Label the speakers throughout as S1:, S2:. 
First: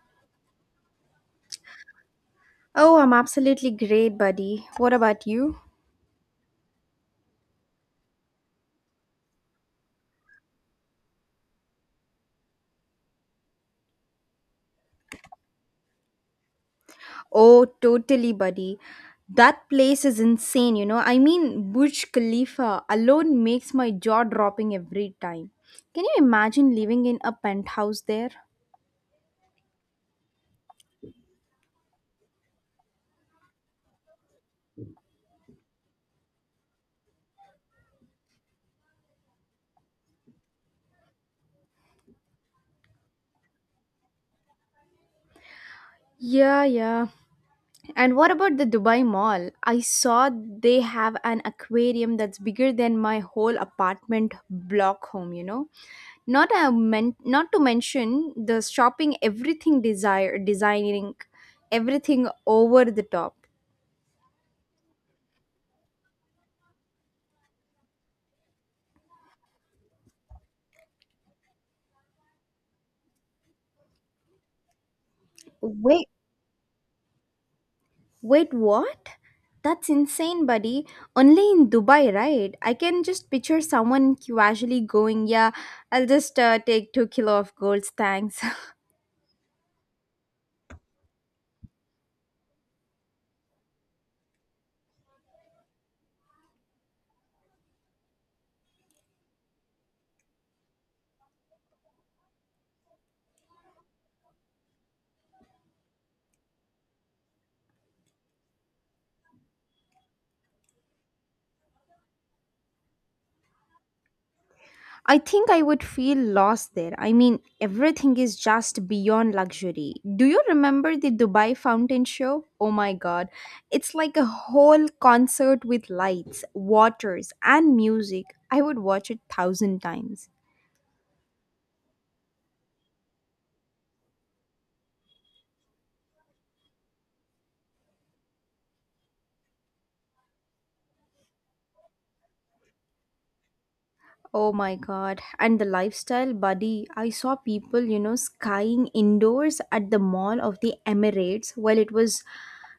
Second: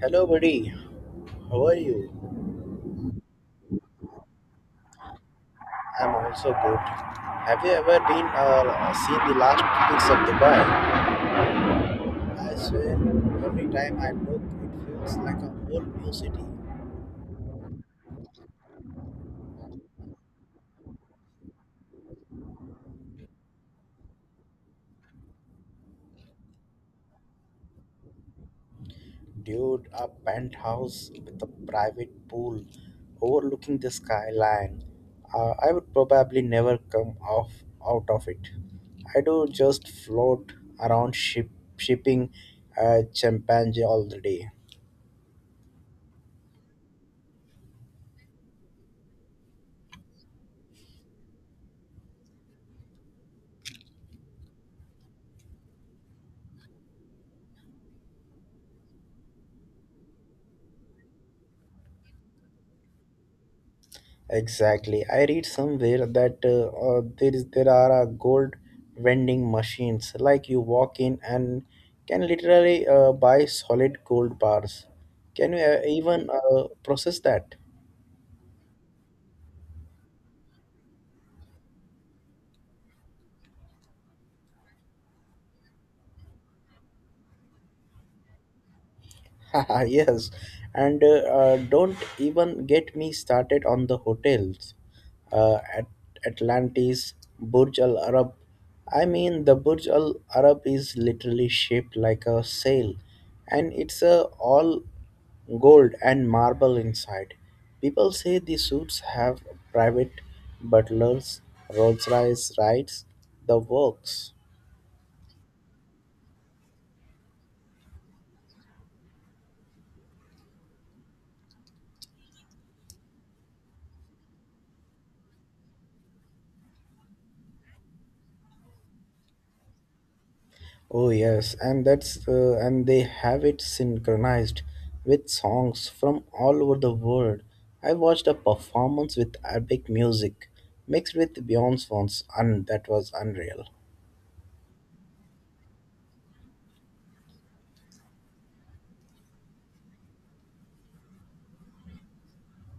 S1: Hello, buddy. How are you?
S2: Oh, I'm absolutely great, buddy. What about you?
S1: I'm also good. Have you ever been or seen the last pics of Dubai? I swear, every time I look, it feels like a whole new city.
S2: Oh, totally, buddy. That place is insane, you know. I mean, Burj Khalifa alone makes my jaw dropping every time. Can you imagine living in a penthouse there?
S1: Dude, a penthouse with a private pool overlooking the skyline. I would probably never come off out of it. I do just float around shipping champagne all the day.
S2: Yeah, yeah. And what about the Dubai Mall? I saw they have an aquarium that's bigger than my whole apartment block home, not to mention the shopping everything desire designing everything over the top.
S1: Exactly. I read somewhere that there are gold vending machines. Like you walk in and can literally buy solid gold bars. Can you
S2: Wait,
S1: even process that?
S2: wait, what? That's insane, buddy. Only in Dubai, right? I can just picture someone casually going, yeah, I'll just take 2 kilo of golds, thanks.
S1: Yes, and don't even get me started on the hotels. At Atlantis, Burj Al Arab. I mean, the Burj Al Arab is literally shaped like a sail, and it's all gold and marble inside. People say the suits have private butlers, Rolls Royce rides, the works.
S2: I think I would feel lost there. I mean, everything is just beyond luxury. Do you remember the Dubai Fountain Show? Oh my god. It's like a whole concert with lights, waters, and music. I would watch it thousand times.
S1: Oh yes, and they have it synchronized with songs from all over the world. I watched a performance with epic music mixed with Beyonce's ones, and that was unreal.
S2: Oh my god. And the lifestyle, buddy. I saw people, you know, skying indoors at the Mall of the Emirates while it was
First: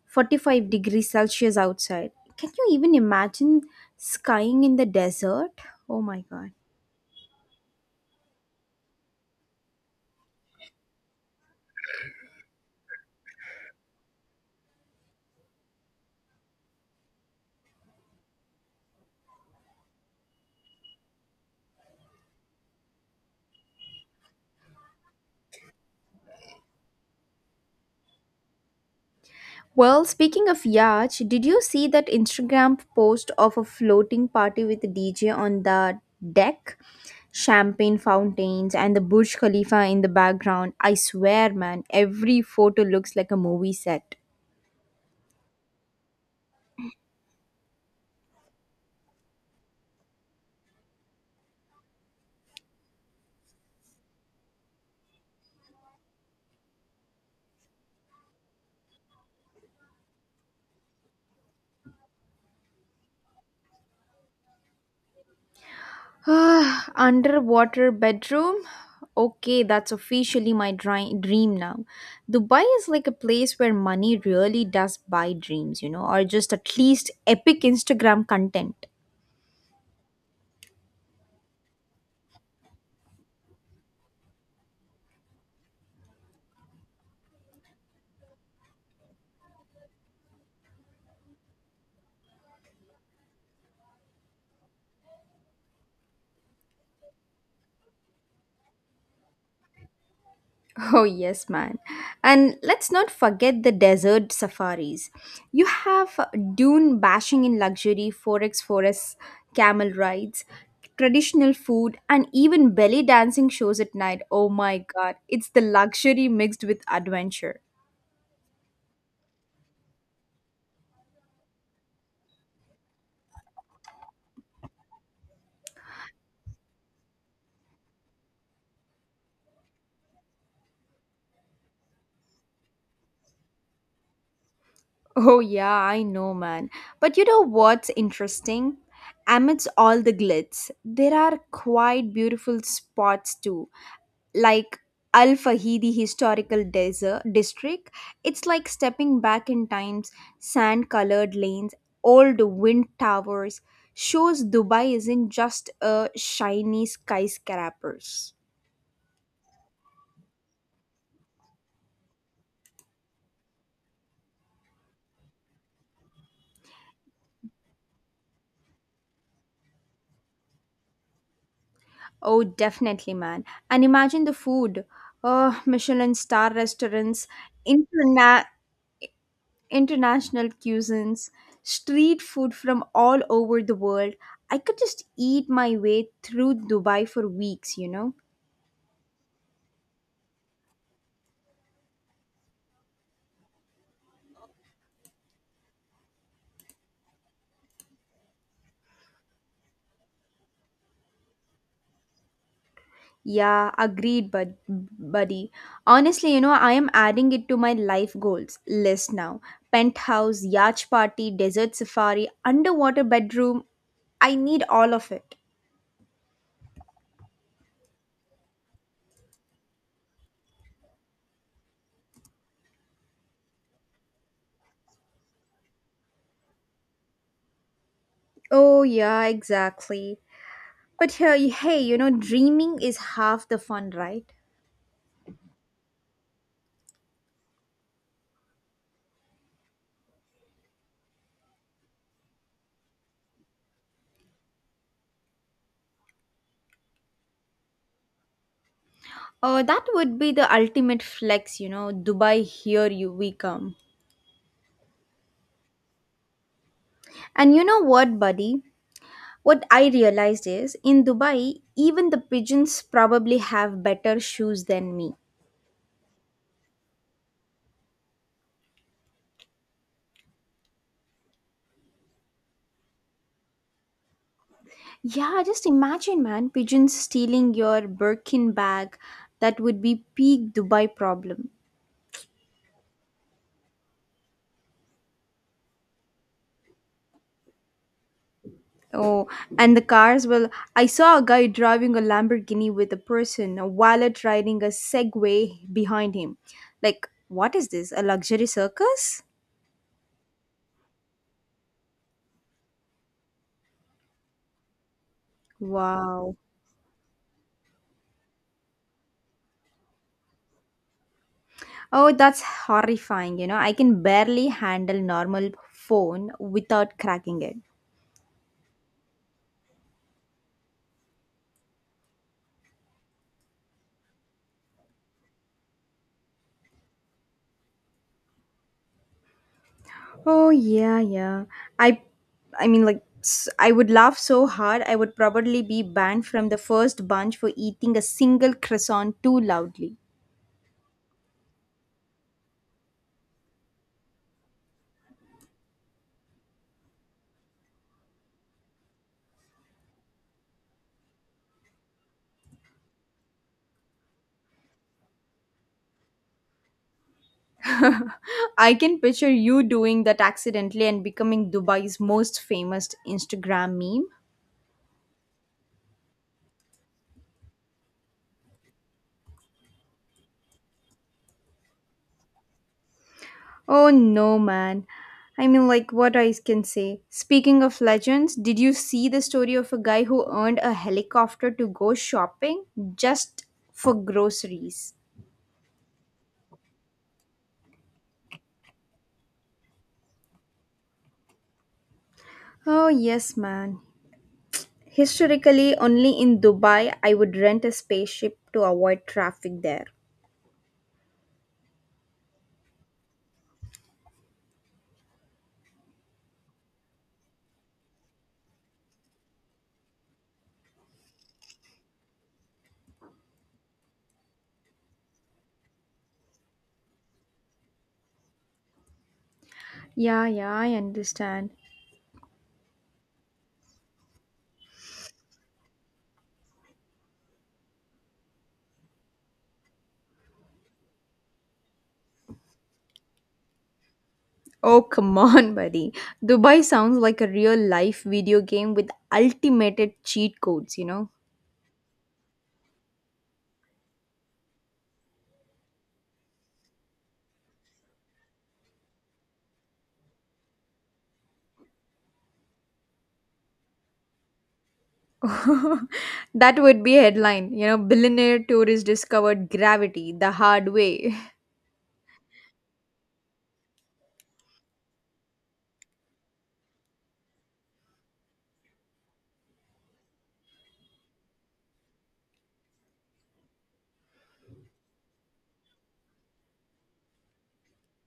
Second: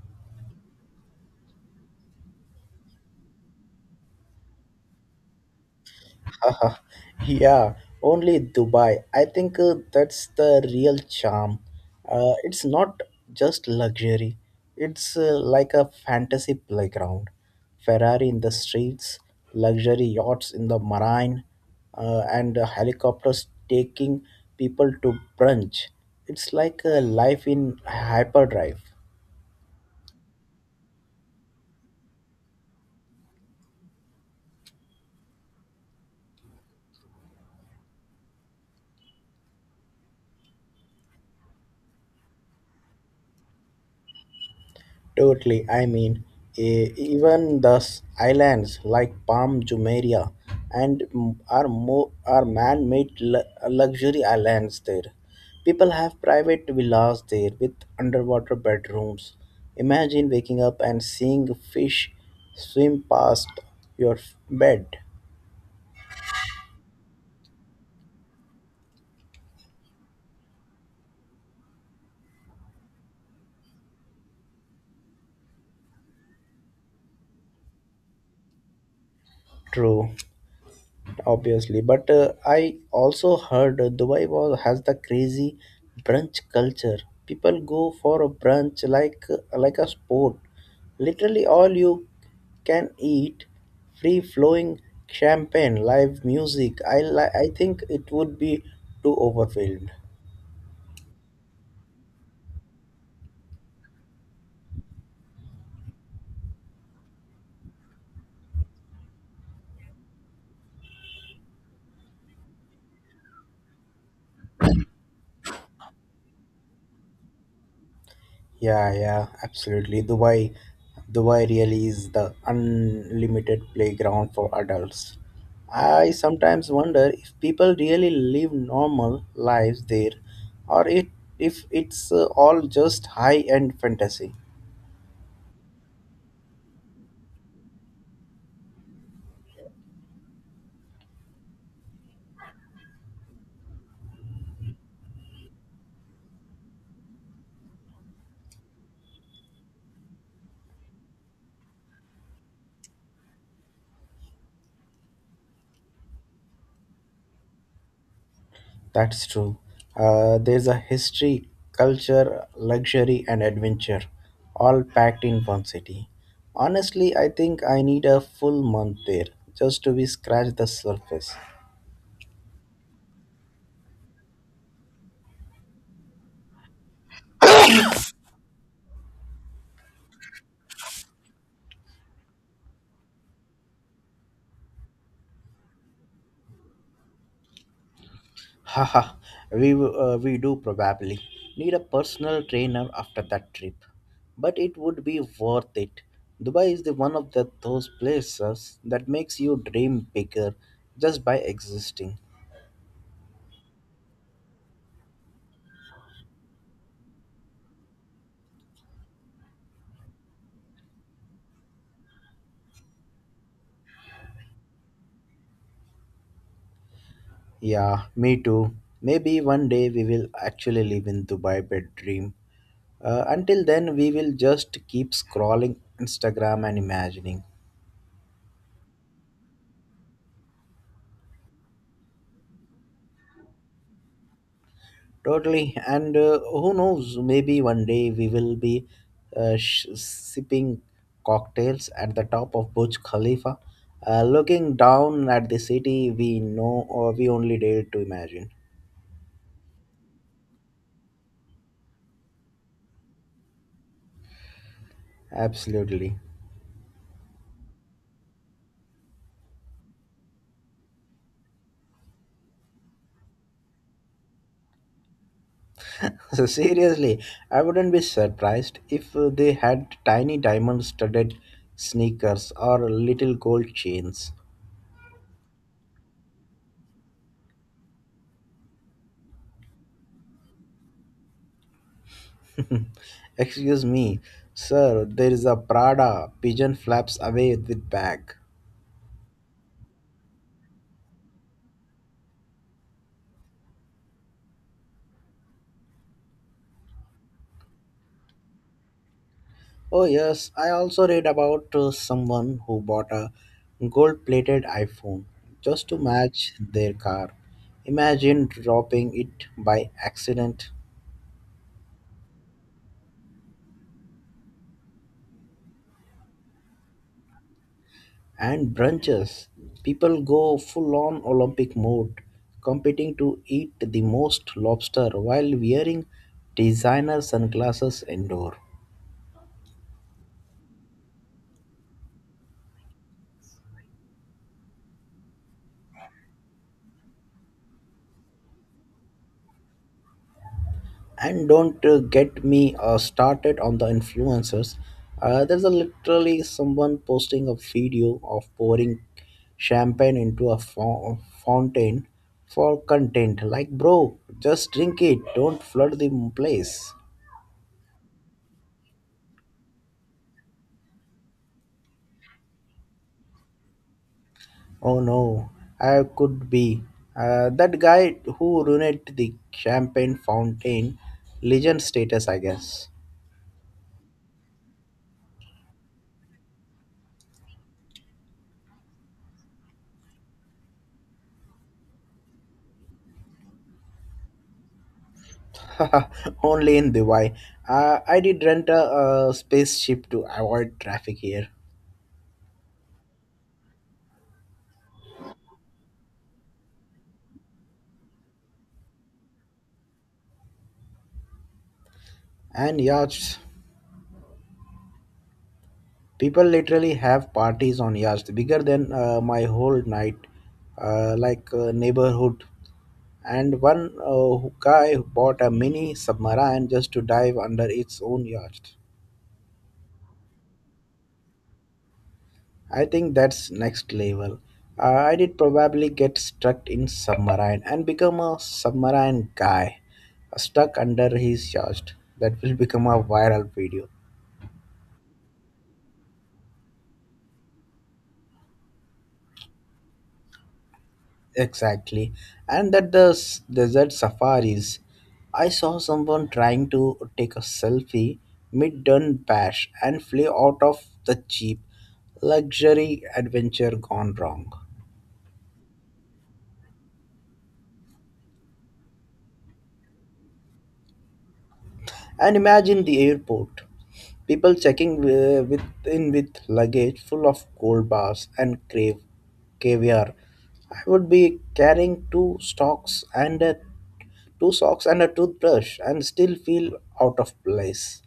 S2: 45 degrees Celsius outside. Can you even imagine skying in the desert? Oh my god.
S1: Yeah, only Dubai. I think that's the real charm. It's not just luxury, it's like a fantasy playground. Ferrari in the streets, luxury yachts in the marine, and helicopters taking people to brunch. It's like a life in hyperdrive.
S2: Well, speaking of yacht, did you see that Instagram post of a floating party with a DJ on the deck? Champagne fountains and the Burj Khalifa in the background. I swear, man, every photo looks like a movie set.
S1: Totally. I mean, even the islands like Palm Jumeirah and m- are more are man-made luxury islands there. People have private villas there with underwater bedrooms. Imagine waking up and seeing fish swim past your bed.
S2: Ah, underwater bedroom? Okay, that's officially my dream now. Dubai is like a place where money really does buy dreams, you know, or just at least epic Instagram content.
S1: True. Obviously, but I also heard Dubai was has the crazy brunch culture. People go for a brunch like a sport, literally all you can eat, free flowing champagne, live music. I think it would be too overwhelmed.
S2: Oh, yes, man. And let's not forget the desert safaris. You have dune bashing in luxury, four forex forests, camel rides, traditional food, and even belly dancing shows at night. Oh my god, it's the luxury mixed with adventure.
S1: Yeah, yeah, absolutely. Dubai really is the unlimited playground for adults. I sometimes wonder if people really live normal lives there, or it if it's all just high-end fantasy.
S2: Oh, yeah, I know, man. But you know what's interesting? Amidst all the glitz, there are quite beautiful spots too, like Al Fahidi Historical Desert District. It's like stepping back in time's sand colored lanes, old wind towers, shows Dubai isn't just a shiny skyscrapers.
S1: That's true. There's a history, culture, luxury, and adventure, all packed in one city. Honestly, I think I need a full month there just to be scratch the surface.
S2: Oh, definitely, man. And imagine the food. Oh, Michelin star restaurants, interna- international cuisines, street food from all over the world. I could just eat my way through Dubai for weeks, you know.
S1: Haha, we do probably need a personal trainer after that trip. But it would be worth it. Dubai is the one of the, those places that makes you dream bigger just by existing.
S2: Yeah, agreed, buddy. Honestly, you know, I am adding it to my life goals list now. Penthouse, yacht party, desert safari, underwater bedroom. I need all of it.
S1: Yeah, me too. Maybe one day we will actually live in Dubai bed dream. Until then, we will just keep scrolling Instagram and imagining.
S2: Oh, yeah, exactly. But hey, hey, you know, dreaming is half the fun, right?
S1: Totally. And who knows, maybe one day we will be sipping cocktails at the top of Burj Khalifa, looking down at the city we know or we only dared to imagine.
S2: Oh, that would be the ultimate flex, you know. Dubai, here you we come.
S1: Absolutely.
S2: And you know what, buddy? What I realized is in Dubai, even the pigeons probably have better shoes than me.
S1: So, seriously, I wouldn't be surprised if they had tiny diamond studded sneakers or little gold chains.
S2: Yeah, just imagine, man, pigeons stealing your Birkin bag. That would be peak Dubai problem.
S1: Excuse me, sir, there is a Prada pigeon flaps away with bag.
S2: Oh, and the cars. Well, I saw a guy driving a Lamborghini with a person, a wallet riding a Segway behind him. Like, what is this? A luxury circus?
S1: Oh, yes, I also read about someone who bought a gold plated iPhone just to
S2: Wow.
S1: match their car. Imagine dropping it by accident.
S2: Oh, that's horrifying. You know, I can barely handle normal phone without cracking it.
S1: And brunches. People go full on Olympic mode, competing to eat the most lobster while wearing designer sunglasses indoor.
S2: Oh, yeah, yeah. I I mean like I would laugh so hard I would probably be banned from the first bunch for eating a single croissant too loudly.
S1: And don't get me started on the influencers. There's a literally someone posting a video of pouring champagne into a fountain for content. Like, bro, just drink it. Don't flood the place.
S2: I can picture you doing that accidentally and becoming Dubai's most famous Instagram meme.
S1: Oh no, I could be. That guy who ruined the champagne fountain, legend status, I guess.
S2: Oh no, man. I mean, like, what I can say. Speaking of legends, did you see the story of a guy who earned a helicopter to go shopping just for groceries?
S1: Only in Dubai. I did rent a spaceship to avoid traffic here.
S2: Oh, yes, man. Historically, only in Dubai I would rent a spaceship to avoid traffic there.
S1: And yachts. People literally have parties on yachts bigger than my whole night, neighborhood. And one guy bought a mini submarine just to dive under its own yacht.
S2: Yeah, yeah, I understand.
S1: I think that's next level. I did probably get stuck in submarine and become a submarine guy, stuck under his yacht. That will become a viral video.
S2: Oh, come on, buddy. Dubai sounds like a real life video game with ultimated cheat codes, you know?
S1: Exactly, and that the desert safaris. I saw someone trying to take a selfie mid done bash and flew out of the jeep. Luxury adventure gone wrong.
S2: That would be a headline, you know, billionaire tourist discovered gravity the hard way.
S1: And imagine the airport. People checking in with luggage full of gold bars and caviar. I would be carrying two socks and a toothbrush and still feel out of place.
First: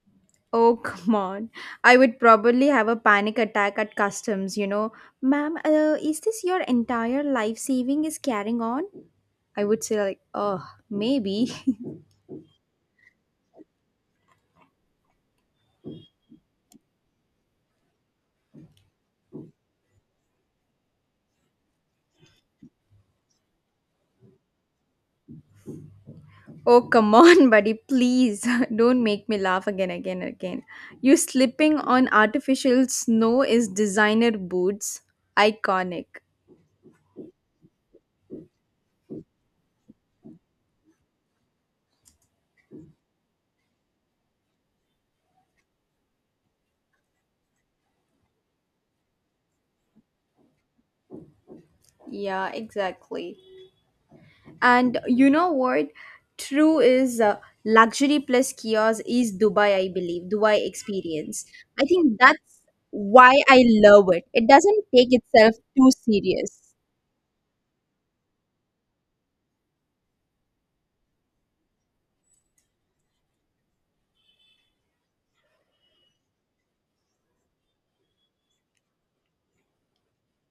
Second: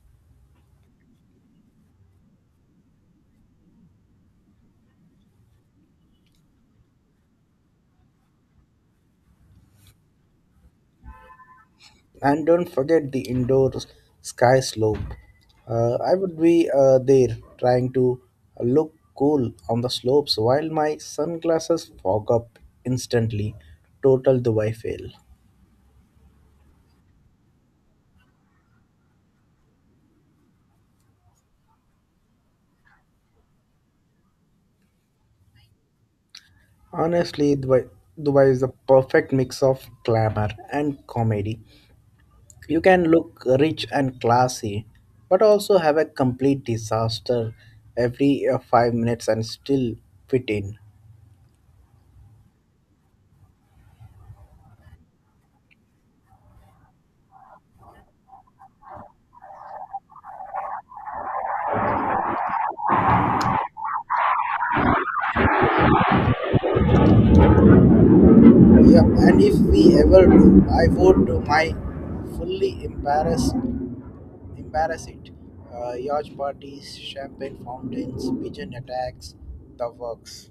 S2: Oh, come on. I would probably have a panic attack at customs, you know. Ma'am, is this your entire life saving is carrying on? I would say, like, oh, maybe.
S1: And don't forget the indoor sky slope. I would be there trying to look cool on the slopes while my sunglasses fog up instantly. Total Dubai fail.
S2: Oh, come on, buddy, please. Don't make me laugh again, again, again. You slipping on artificial snow is designer boots. Iconic.
S1: Honestly, Dubai is the perfect mix of glamour and comedy. You can look rich and classy, but also have a complete disaster every 5 minutes and still fit in.
S2: Yeah, exactly. And you know what? True is luxury plus kiosk is Dubai, I believe, Dubai experience. I think that's why I love it. It doesn't take itself too serious.
S1: Yeah, and if we ever do, I would do my fully embarrass, embarrass it. Yacht parties, champagne fountains, pigeon attacks, the works.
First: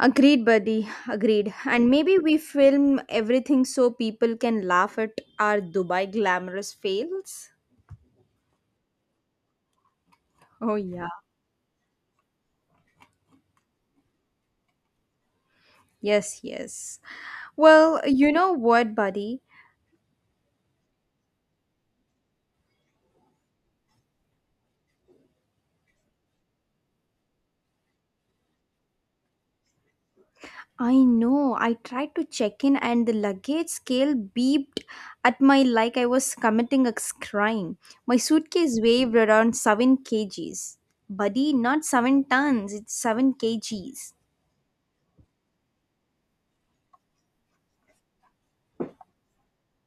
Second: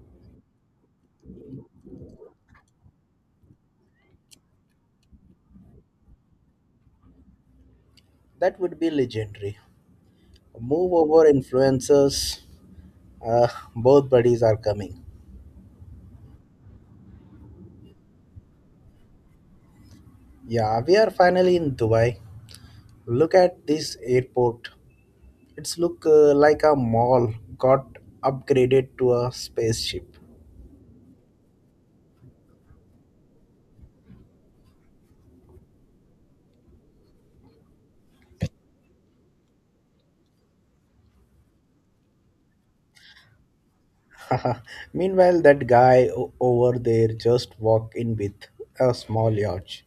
S2: Agreed, buddy. Agreed. And maybe we film everything so people can laugh at our Dubai glamorous fails.
S1: That would be legendary.
S2: Oh,
S1: Move
S2: yeah.
S1: over influencers. Uh, both buddies are coming.
S2: Yes, yes. Well, you know what, buddy?
S1: Yeah, we are finally in Dubai. Look at this airport. It's look like a mall got upgraded to a spaceship.
S2: I know. I tried to check in and the luggage scale beeped at my like I was committing a crime. My suitcase weighed around 7 kg kgs. Buddy, not 7 tons, it's 7 kg kgs.
S1: Meanwhile, that guy over there just walk in with a small yacht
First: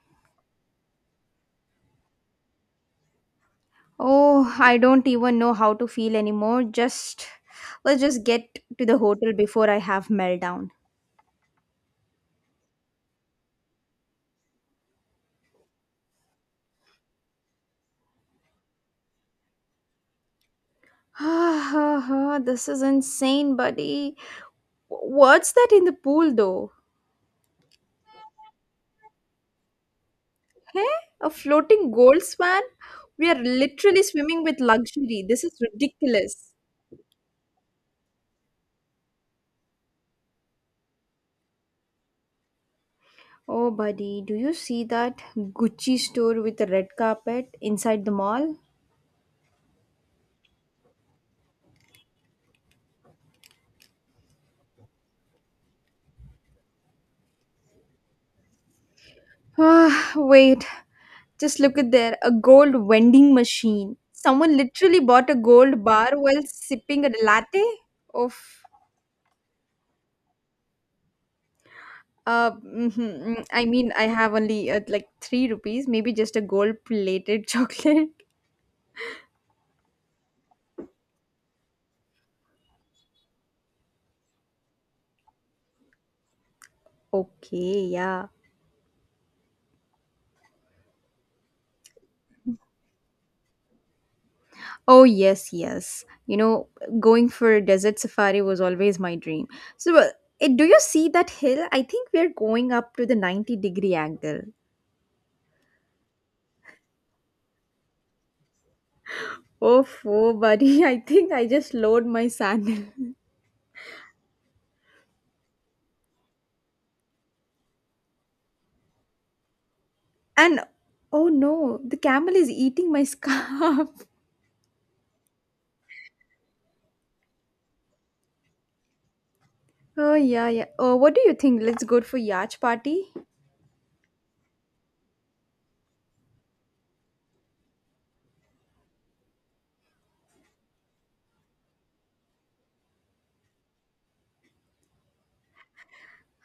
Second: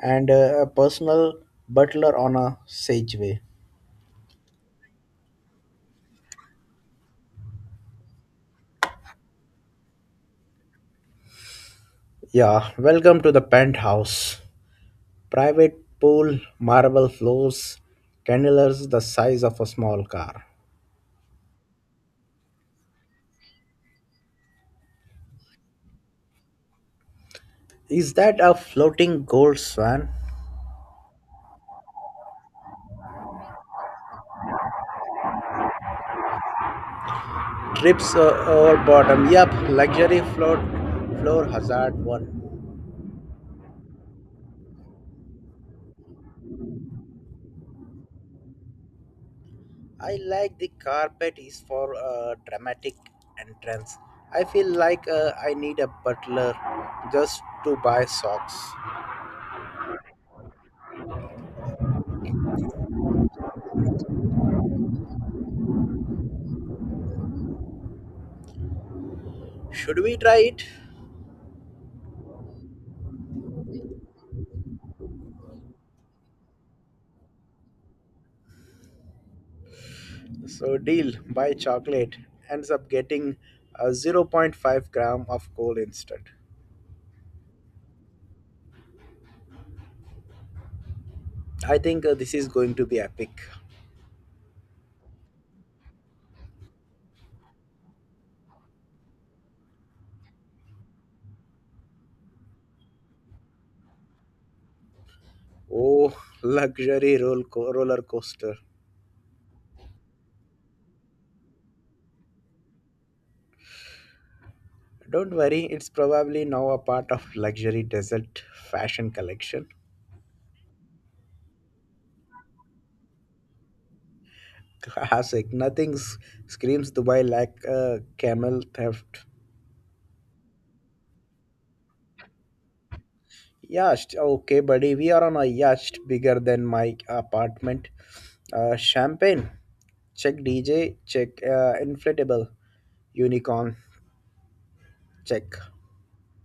S1: and a personal butler on a sageway.
S2: Oh, I don't even know how to feel anymore. Just let's just get to the hotel before I have meltdown.
S1: Yeah, welcome to the penthouse. Private pool, marble floors, candelabras the size of a small car.
S2: This is insane, buddy. What's that in the pool though?
S1: Is that a floating gold swan?
S2: Hey, a floating gold swan? We are literally swimming with luxury. This is ridiculous.
S1: Trips over bottom. Yup, luxury float floor hazard one.
S2: Oh, buddy, do you see that Gucci store with the red carpet inside the mall?
S1: I like the carpet is for a dramatic entrance. I feel like I need a butler just to buy socks.
S2: Ah, wait. Just look at there, a gold vending machine. Someone literally bought a gold bar while sipping a latte of
S1: Should we try it?
S2: mhm, I mean I have only like 3 rupees, maybe just a gold plated chocolate.
S1: So deal, buy chocolate. Ends up getting a 0.5 gram of coal instead.
S2: Okay, yeah.
S1: I think this is going to be epic.
S2: Oh, yes, yes. You know, going for a desert safari was always my dream. So, uh, do you see that hill? I think we're going up to the 90-degree angle.
S1: Oh, luxury roller coaster.
S2: Oh, oh, buddy, I think I just lowered my sandal.
S1: Don't worry, it's probably now a part of luxury desert fashion collection.
S2: And oh no, the camel is eating my scarf.
S1: Classic. Nothing screams Dubai like camel theft.
S2: Oh, yeah, yeah. Oh, what do you think? Let's go for yacht party?
S1: Yacht. Okay, buddy. We are on a yacht bigger than my apartment. Champagne. Check DJ. Check inflatable. Unicorn. Check.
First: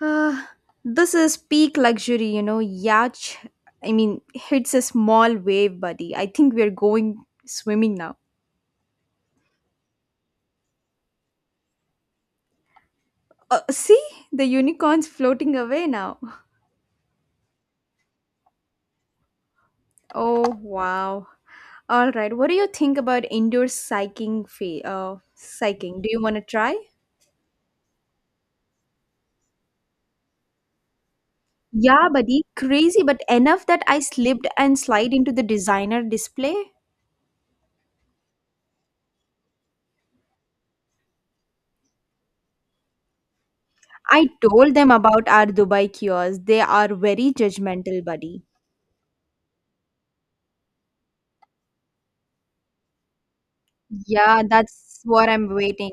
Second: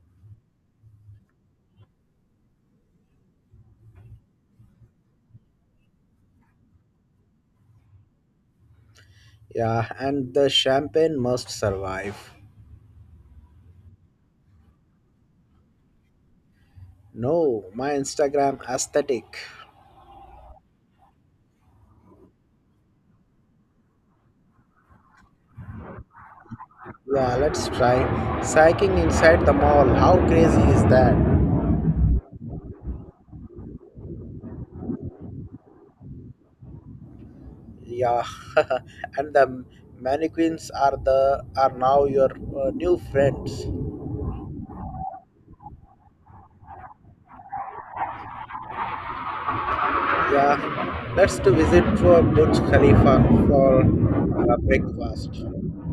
S2: Ah, this is peak luxury, you know. Yacht, I mean, hits a small wave, buddy. I think we're going swimming now.
S1: Yeah, and the champagne must survive.
S2: See the unicorns floating away now.
S1: No, my Instagram aesthetic.
S2: Oh wow! All right, what do you think about indoor cycling? Fee, cycling. Do you want to try?
S1: Yeah, let's try cycling inside the mall. How crazy is that?
S2: Yeah, buddy, crazy, but enough that I slipped and slide into the designer display.
S1: Yeah, and the mannequins are now your new friends.
S2: I told them about our Dubai kiosk. They are very judgmental, buddy.
S1: Yeah, let's to visit for Burj Khalifa for
S2: Yeah, that's what
S1: breakfast.
S2: I'm waiting.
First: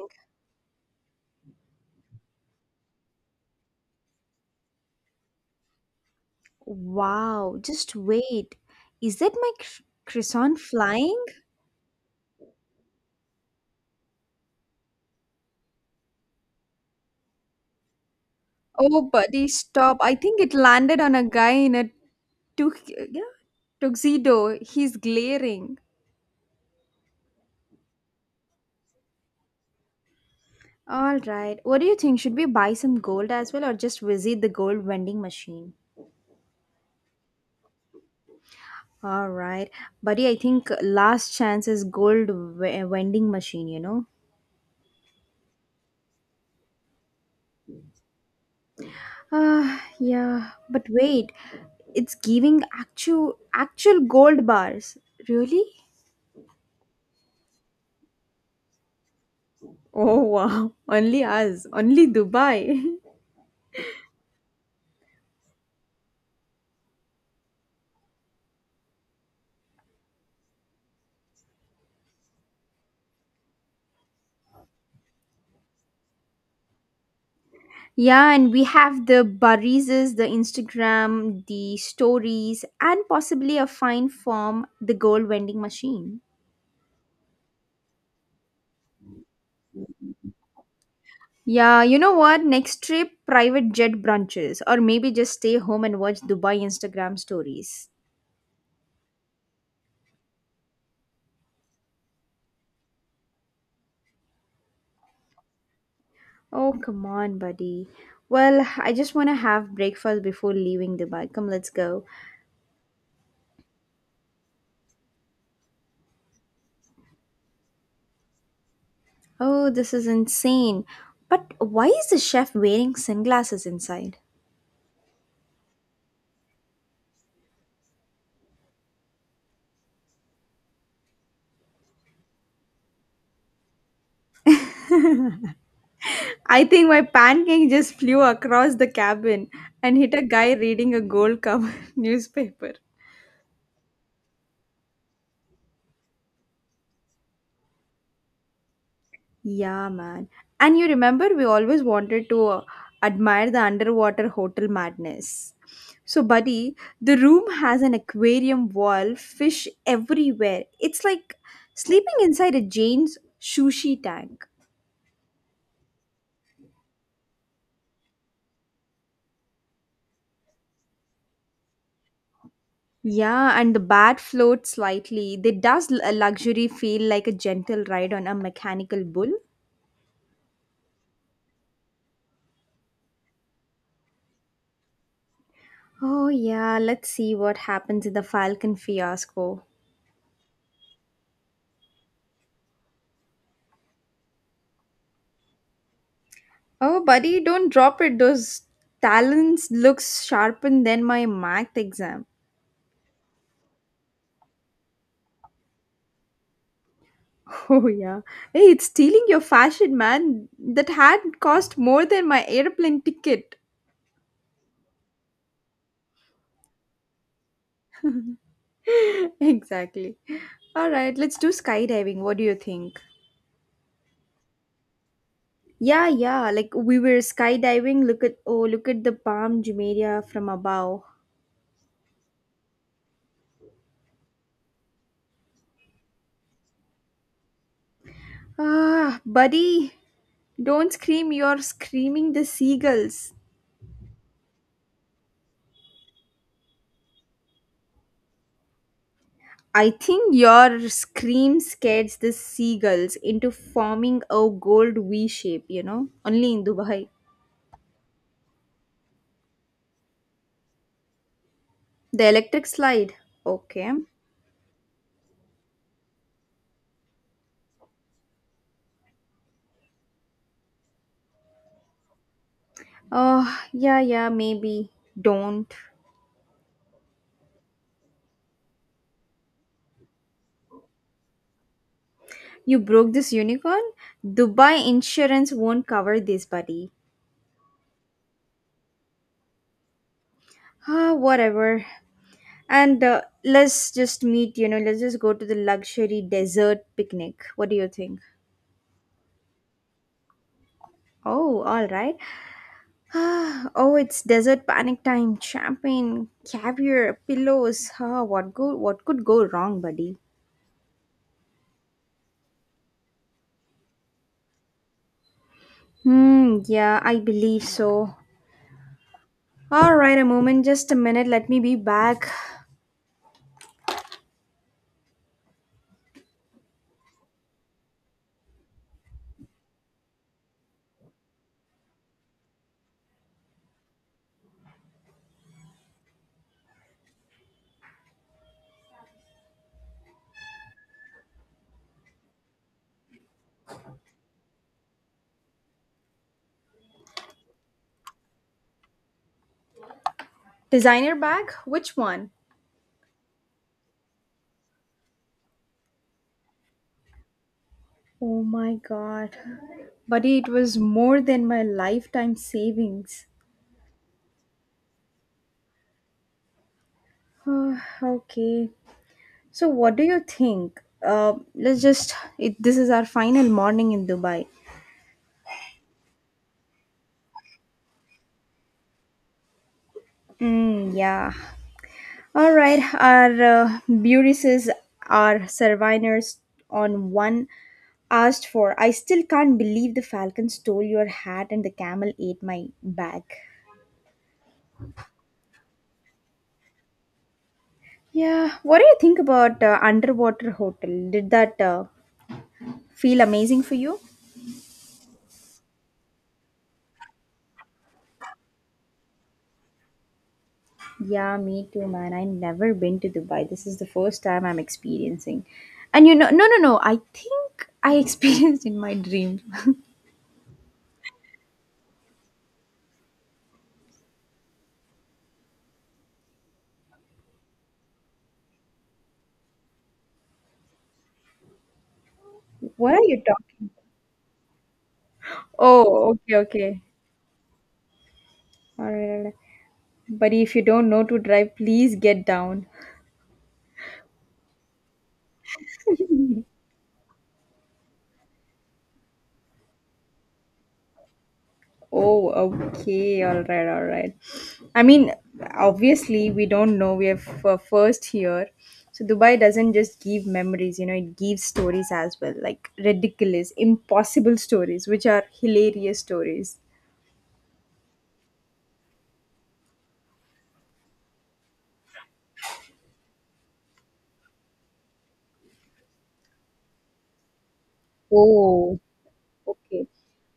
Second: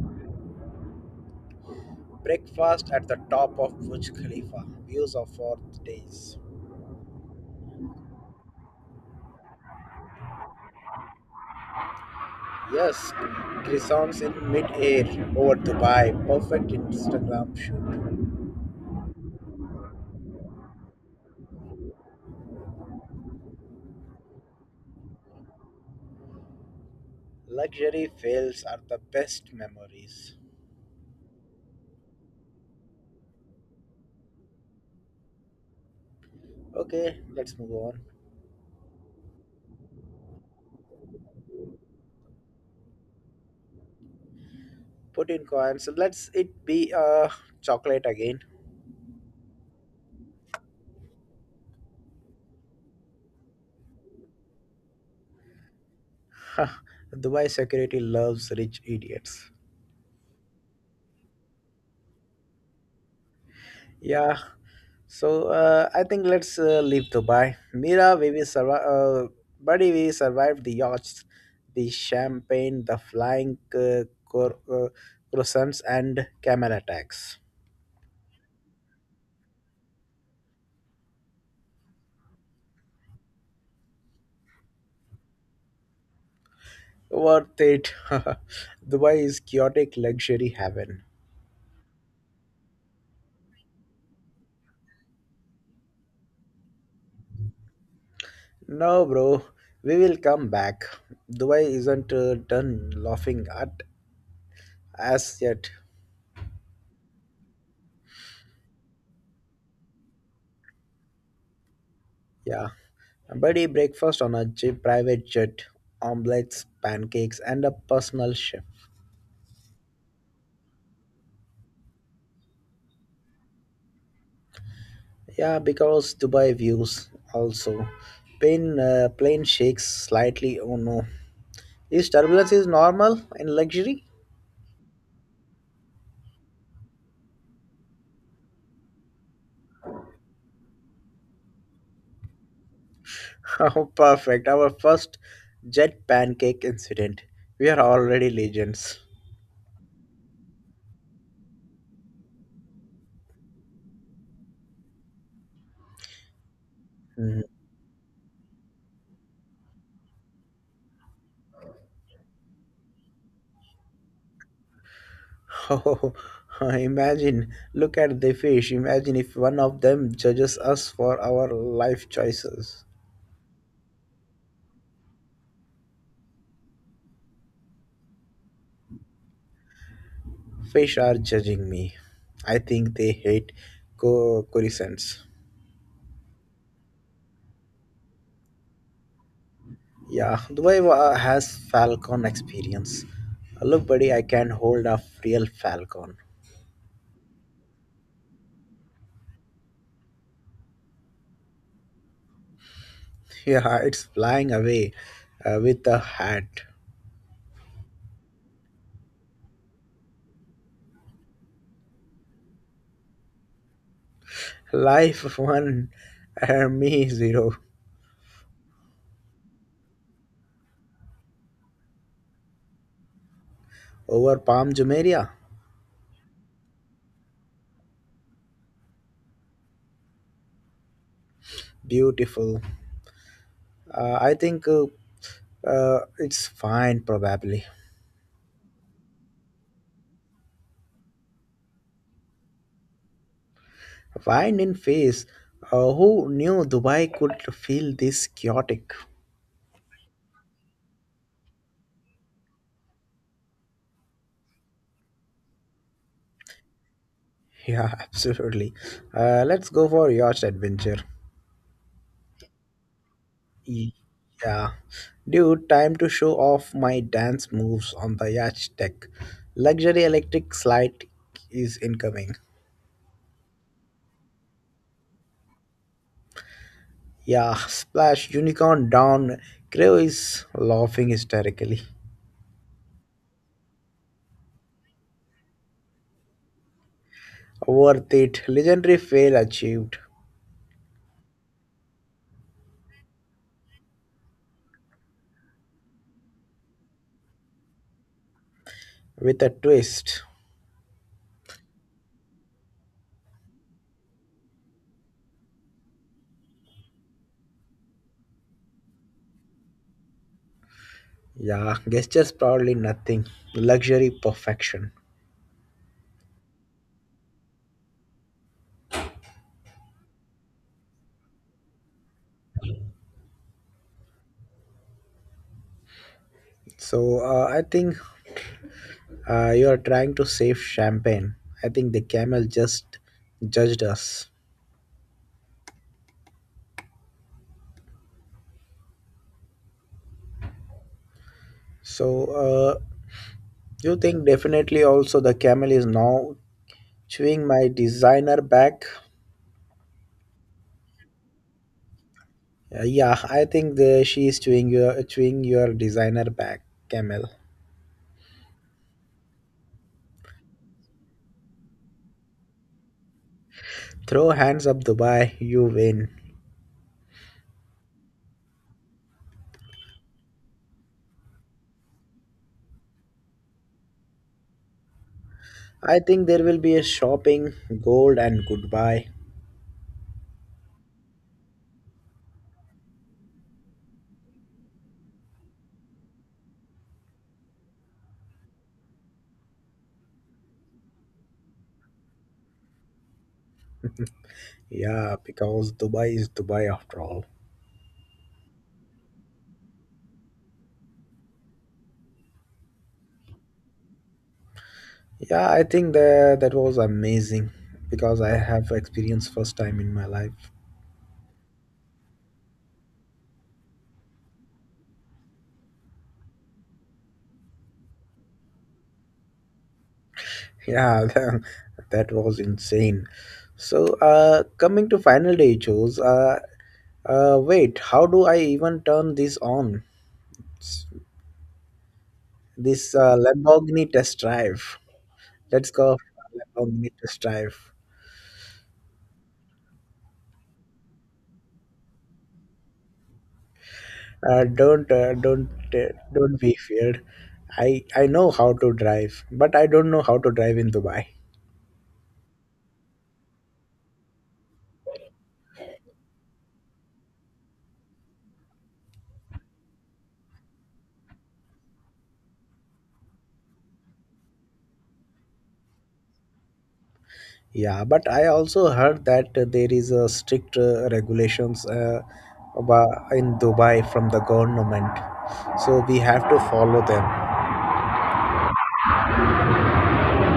S1: Breakfast at the top of Burj Khalifa. Views of 4 days.
S2: Wow, just wait. Is that my croissant flying?
S1: Yes, croissants in mid-air over Dubai. Perfect Instagram shoot.
S2: Oh, buddy, stop. I think it landed on a guy in a tu- yeah, tuxedo. He's glaring.
S1: Luxury fails are the best memories.
S2: All right. What do you think? Should we buy some gold as well or just visit the gold vending machine?
S1: Okay, let's move on.
S2: All right. Buddy, I think last chance is gold vending machine, you know?
S1: Put in coins. Let's it be chocolate again.
S2: Ah, yeah. But wait, it's giving actual actual gold bars. Really?
S1: Dubai security loves rich idiots.
S2: Oh, wow. Only us. Only Dubai.
S1: Yeah. So I think let's leave Dubai. Mira, we will survive. Buddy, we survived the yachts, the champagne, the flying croissants, and camel attacks.
S2: Yeah, and we have the Barrises, the Instagram, the stories, and possibly a fine form, the gold vending machine.
S1: Worth it. Dubai is chaotic luxury heaven.
S2: Yeah, you know what? Next trip, private jet brunches, or maybe just stay home and watch Dubai Instagram stories.
S1: No, bro, we will come back. Dubai isn't done laughing at us yet.
S2: Oh, come on, buddy. Well, I just want to have breakfast before leaving Dubai. Come, let's go.
S1: Yeah, a buddy breakfast on private jet, omelets, pancakes, and a personal chef.
S2: Oh, this is insane. But why is the chef wearing sunglasses inside?
S1: Yeah, because Dubai views also. Plane shakes slightly. Oh no, is turbulence is normal in luxury?
S2: I think my pancake just flew across the cabin and hit a guy reading a gold cover newspaper.
S1: Oh, perfect. Our first jet pancake incident. We are already legends.
S2: Yeah, man. And you remember we always wanted to admire the underwater hotel madness. So, buddy, the
S1: Hmm.
S2: room has an aquarium wall, fish everywhere. It's like sleeping inside a Jane's sushi tank.
S1: Oh, imagine, look at the fish. Imagine if one of them judges us for our life choices.
S2: Yeah, and the bat floats slightly. They does a luxury feel like a gentle ride on a mechanical bull.
S1: Fish are judging me. I think they hate corisons.
S2: Oh, yeah, let's see what happens in the Falcon fiasco.
S1: Yeah, Dubai has falcon experience. Look, buddy, I can hold a real falcon.
S2: Oh, buddy, don't drop it. Those talons looks sharpened than my math exam.
S1: Yeah, it's flying away with a hat.
S2: Oh, yeah. Hey, it's stealing your fashion, man. That hat cost more than my airplane ticket.
S1: Life one, and me zero.
S2: Exactly. All right, let's do skydiving. What do you think?
S1: Over Palm Jumeirah,
S2: Yeah, yeah. Like we were skydiving. Look at oh, look at the Palm Jumeirah from above.
S1: beautiful. I think it's fine, probably.
S2: Ah, buddy, don't scream, you're screaming the seagulls.
S1: Wine in face. Who knew Dubai could feel this chaotic?
S2: I think your scream scares the seagulls into forming a gold V shape, you know? Only in Dubai.
S1: Yeah, absolutely. Let's go for yacht adventure.
S2: The electric slide.
S1: Y-
S2: Okay.
S1: Yeah, dude, time to show off my dance moves on the yacht deck. Luxury electric slide is incoming.
S2: Oh, yeah, yeah, maybe. Don't.
S1: Yeah, splash unicorn down. Crew is laughing hysterically.
S2: You broke this unicorn? Dubai insurance won't cover this, buddy.
S1: Worth it. Legendary fail achieved.
S2: Ah, whatever. And let's just meet, you know, let's just go to the luxury desert picnic. What do you think?
S1: With a twist.
S2: Oh, all right. Ah, oh, it's desert panic time. Champagne, caviar, pillows. Ah, what go? What could go wrong, buddy?
S1: Yeah, gestures probably nothing. Luxury perfection.
S2: Hmm. Yeah, I believe so. All right, a moment, just a minute. Let me be back.
S1: So I think you are trying to save champagne. I think the camel just judged us. So you think definitely also the camel is now chewing my designer bag.
S2: Designer bag? Which one?
S1: Yeah, I think she is chewing your designer bag, camel.
S2: Oh my god, buddy, it was more than my lifetime savings.
S1: Throw hands up, Dubai. You win.
S2: Ah, okay. So, what do you think? Let's just. It, this is our final morning in Dubai.
S1: I think there will be a shopping, gold, and goodbye.
S2: Mm, yeah. All right, our Burises are Survivors on one asked for. I still can't believe the falcon stole your hat and the camel ate my bag.
S1: Yeah, because Dubai is Dubai after all.
S2: Yeah, what do you think about underwater hotel? Did that feel amazing for you?
S1: Yeah, I think that was amazing because I have experienced first time in my life.
S2: Yeah, me too, man. I never been to Dubai. This is the first time I'm experiencing. And you know, no, no, no. I think I experienced in my dream.
S1: Yeah, that was insane. So, coming to final day shows. Wait, how do I even turn this on?
S2: What
S1: This
S2: are you talking?
S1: Lamborghini test drive. Let's go
S2: Oh, okay,
S1: for a
S2: okay.
S1: Lamborghini test drive.
S2: All right, all right. Buddy, if you don't know to drive, please get down.
S1: Uh, don't uh, don't don't be feared. I know how to drive, but I don't know how to drive in Dubai.
S2: Oh, okay. All right, all right. I mean, obviously, we don't know. We are first here. So, Dubai doesn't just give memories, you know, it gives stories as well, like ridiculous, impossible stories, which are hilarious stories.
S1: Yeah, but I also heard that there is a strict regulations about in Dubai from the government, so we have to follow them.
S2: Oh, okay.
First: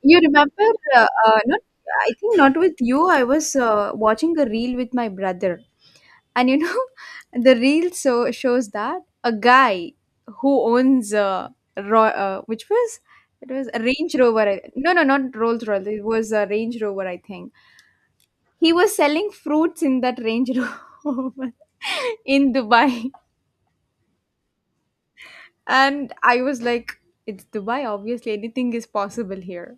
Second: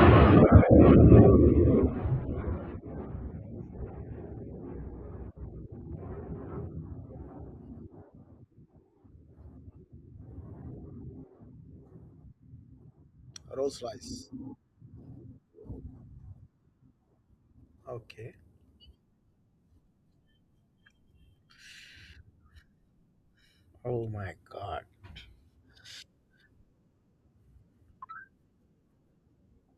S2: You remember, not, I think not with you, I was watching a reel with my brother. And you know the reel so shows that a guy who owns Ro- which was it was a
S1: Rolls
S2: range
S1: Royce.
S2: rover not rolls royce, it was a range rover I think.
S1: Okay.
S2: He was selling fruits in that range rover in Dubai.
S1: Oh my God.
S2: And I was like, it's Dubai, obviously anything is possible here.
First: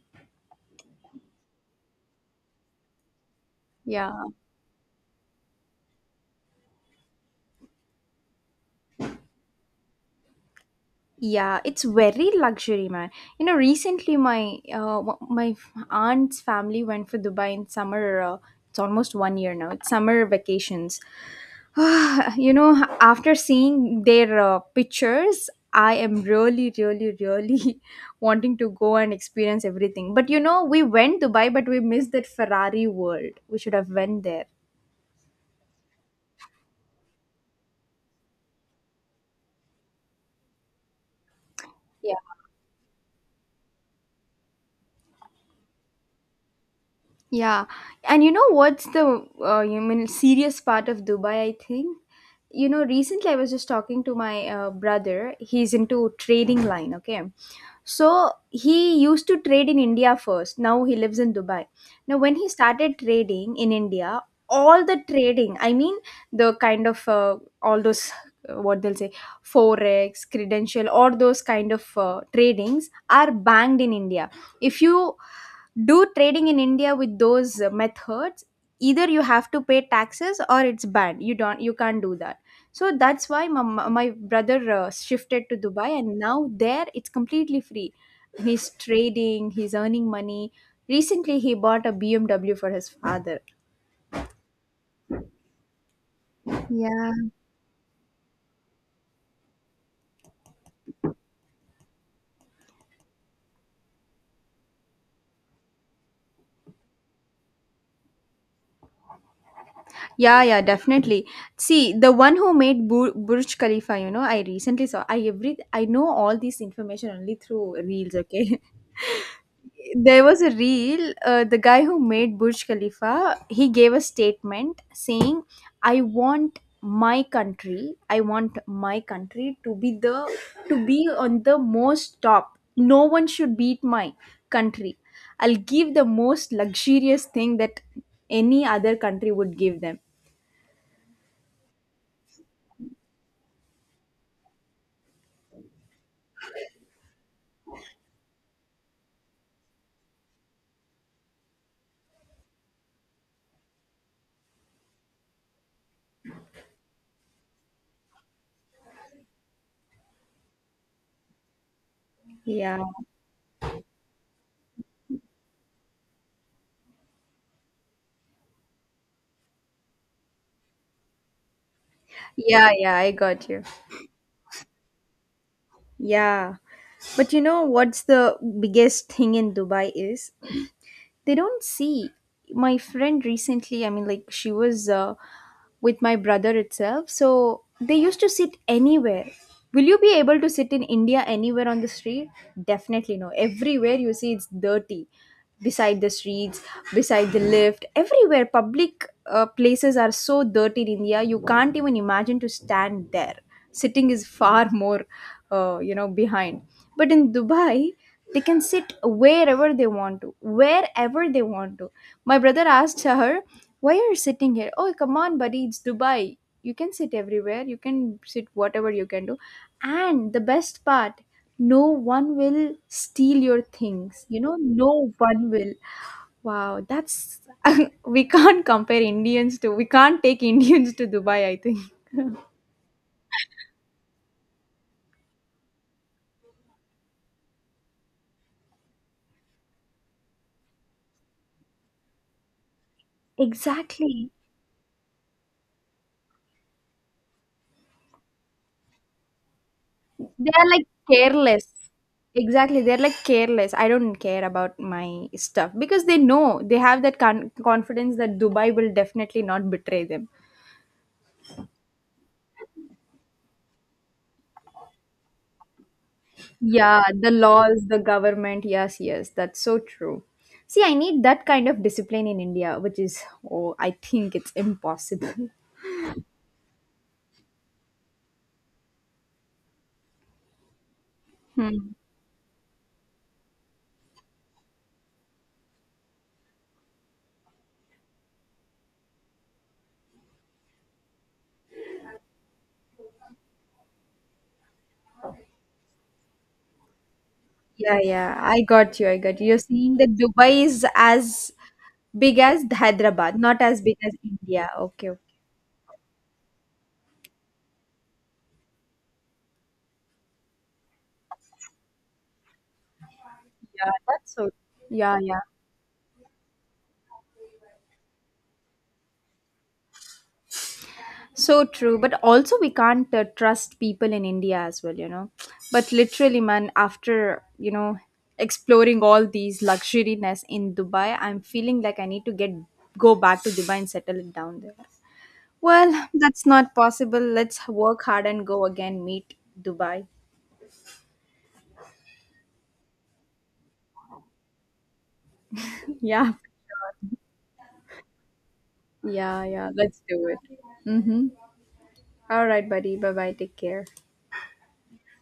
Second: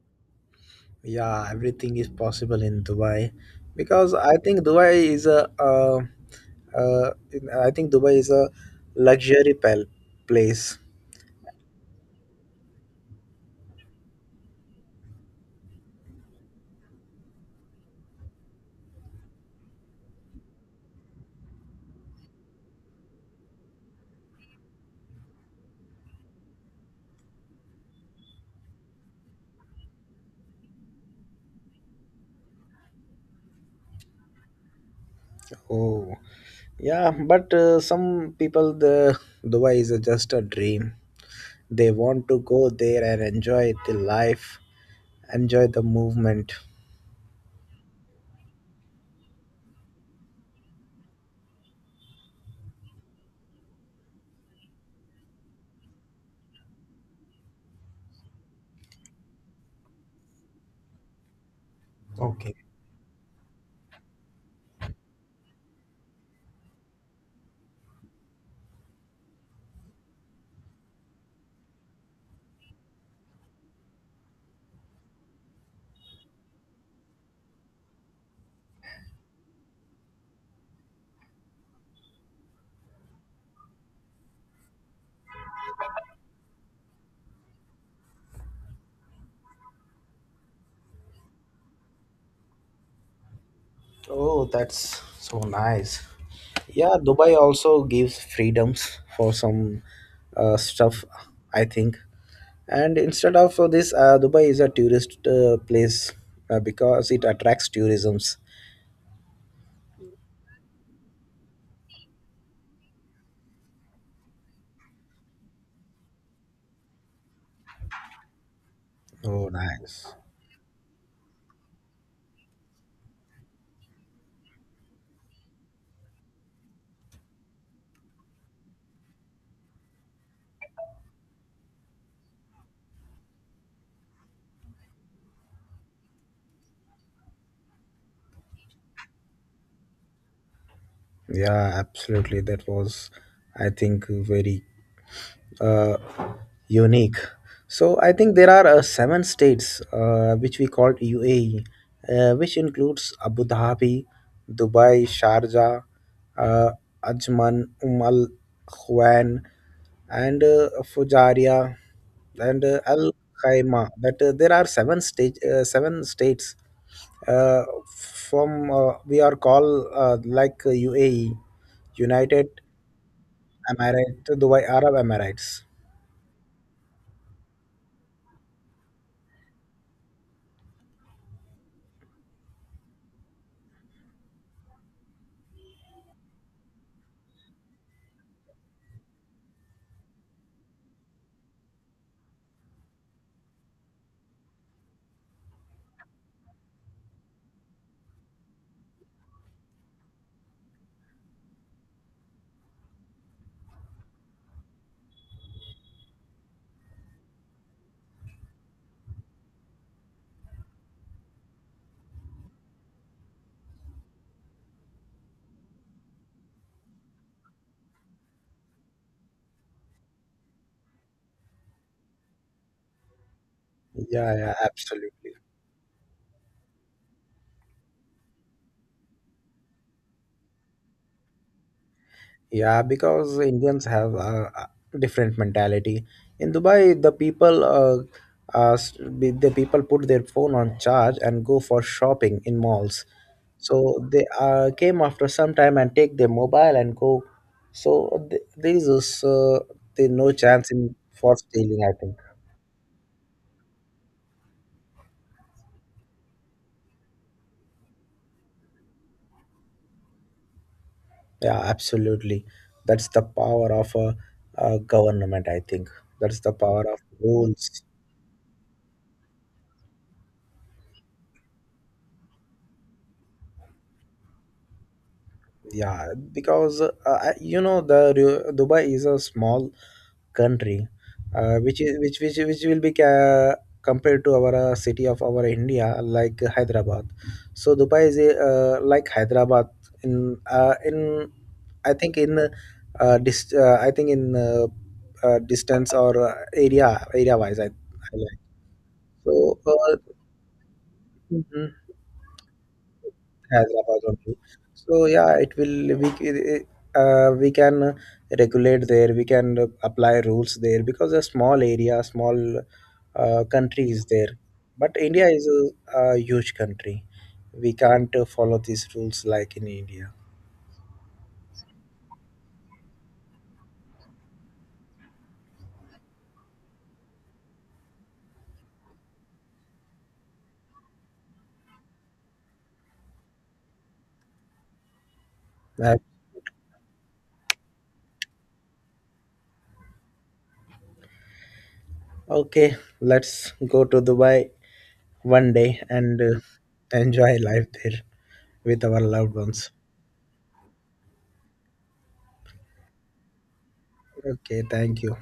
S1: Yeah, everything is possible in Dubai because
S2: Yeah.
S1: I think Dubai is a uh, I think Dubai is a luxury place.
S2: Yeah, it's very luxury, man. You know, recently my aunt's family went for Dubai in summer. It's almost one year now. It's summer vacations. You know, after seeing their pictures, I am really, really, really wanting to go and experience everything. But you know, we went Dubai, but we missed that Ferrari world. We should have went there.
S1: Oh, yeah, but some people, the Dubai is just a dream. They want to go there and enjoy the life, enjoy the movement.
S2: Yeah, and you know what's the you mean serious part of Dubai? I think you know recently I was just talking to my brother. He's into trading line. Okay, so he used to trade in India first. Now he lives in Dubai. Now when he
S1: Okay.
S2: started trading in India, all the trading, I mean the kind of all those what they'll say forex credential or those kind of tradings are banned in India. If you do trading in India with those methods, either you have to pay taxes or it's banned. You don't, you can't do that. So that's why my brother shifted to Dubai, and now there it's completely free. He's trading, he's earning money. Recently he bought a BMW for his father.
S1: Oh, that's so nice. Yeah,
S2: Yeah.
S1: Dubai also gives freedoms for some stuff, I think. And instead of this, Dubai is a tourist place because it attracts tourisms.
S2: Yeah, yeah, definitely. See, the one who made Burj Khalifa, you know, I recently saw. I know all this information only through reels. Okay,
S1: Oh, nice.
S2: there was a reel, the guy who made Burj Khalifa, he gave a statement saying, I want my country, I want my country to be the, to be on the most top. No one should beat my country. I'll give the most luxurious thing that any other country would give them.
S1: Yeah, absolutely. That was, I think, very uh, unique. So I think there are seven states which we called UAE, which includes Abu Dhabi, Dubai, Sharjah, uh, Ajman, Al Quwain, and Fujairah, and
S2: Yeah,
S1: Al Khaimah. That there are seven states uh, from we are called like UAE, United
S2: yeah, yeah, I got you.
S1: Emirates, Dubai Arab Emirates.
S2: Yeah, but you know what's the biggest thing in Dubai is they don't see. My friend recently, I mean, like she was with my brother itself, so they used to sit anywhere. Will you be able to sit in India anywhere on the street? Definitely no. Everywhere you see it's dirty, beside the streets, beside the lift, everywhere public places are so dirty in India. You can't even imagine to stand there. Sitting is far more you know behind. But in Dubai, they can sit wherever they want to, wherever they want to. My brother asked her, why are you sitting here? Oh come on buddy, it's Dubai. You can sit everywhere, you can sit whatever you can do. And the best part, no one will steal your things,
S1: Yeah,
S2: you
S1: yeah,
S2: know, no
S1: absolutely.
S2: one will. Wow, that's we can't take Indians to Dubai, I think.
S1: Yeah, because Indians have a different mentality. In Dubai, the people put their phone on charge and go for shopping in malls. So they
S2: Exactly.
S1: came after some time and take their mobile and go. So there is also, there no
S2: They are
S1: chance
S2: like
S1: in for stealing.
S2: careless.
S1: I think.
S2: Exactly, they're like careless. I don't care about my stuff, because they know they have that confidence that Dubai will definitely not betray them.
S1: Yeah, absolutely. That's the power of a government, I think. That's the power of
S2: Yeah, the
S1: rules.
S2: laws, the government. Yes, yes, that's so true. See, I need that kind of discipline in India, which is, oh, I think it's impossible.
S1: Yeah, because you know the Dubai is a small country, which
S2: Hmm.
S1: is which will be compared to our city of our India, like Hyderabad. So Dubai is a, like Hyderabad in I think in I think in distance or area wise. I,
S2: Yeah, yeah, I got you. I got you.
S1: So,
S2: You're saying that Dubai is as
S1: mhm,
S2: big as Hyderabad, not as big
S1: Hyderabad
S2: as
S1: only.
S2: India.
S1: So
S2: Okay, okay.
S1: yeah, it will we can regulate there. We can apply rules there because a small area, small country
S2: Yeah,
S1: is there.
S2: that's so.
S1: But
S2: Yeah,
S1: India
S2: yeah.
S1: is a huge country. We can't follow these rules like in India.
S2: So true, but also we can't trust people in India as well, you know. But literally, man, after you know exploring all these luxuriness in Dubai, I'm feeling like I need to get go back to Dubai and settle it down there.
S1: Right.
S2: Well, that's not possible. Let's work hard and go again. Meet Dubai.
S1: Okay, let's go to Dubai one day and
S2: Yeah,
S1: enjoy life there with our loved
S2: yeah, yeah.
S1: ones.
S2: Let's do it. Mm-hmm. All right, buddy. Bye bye. Take care.
S1: Okay, thank you.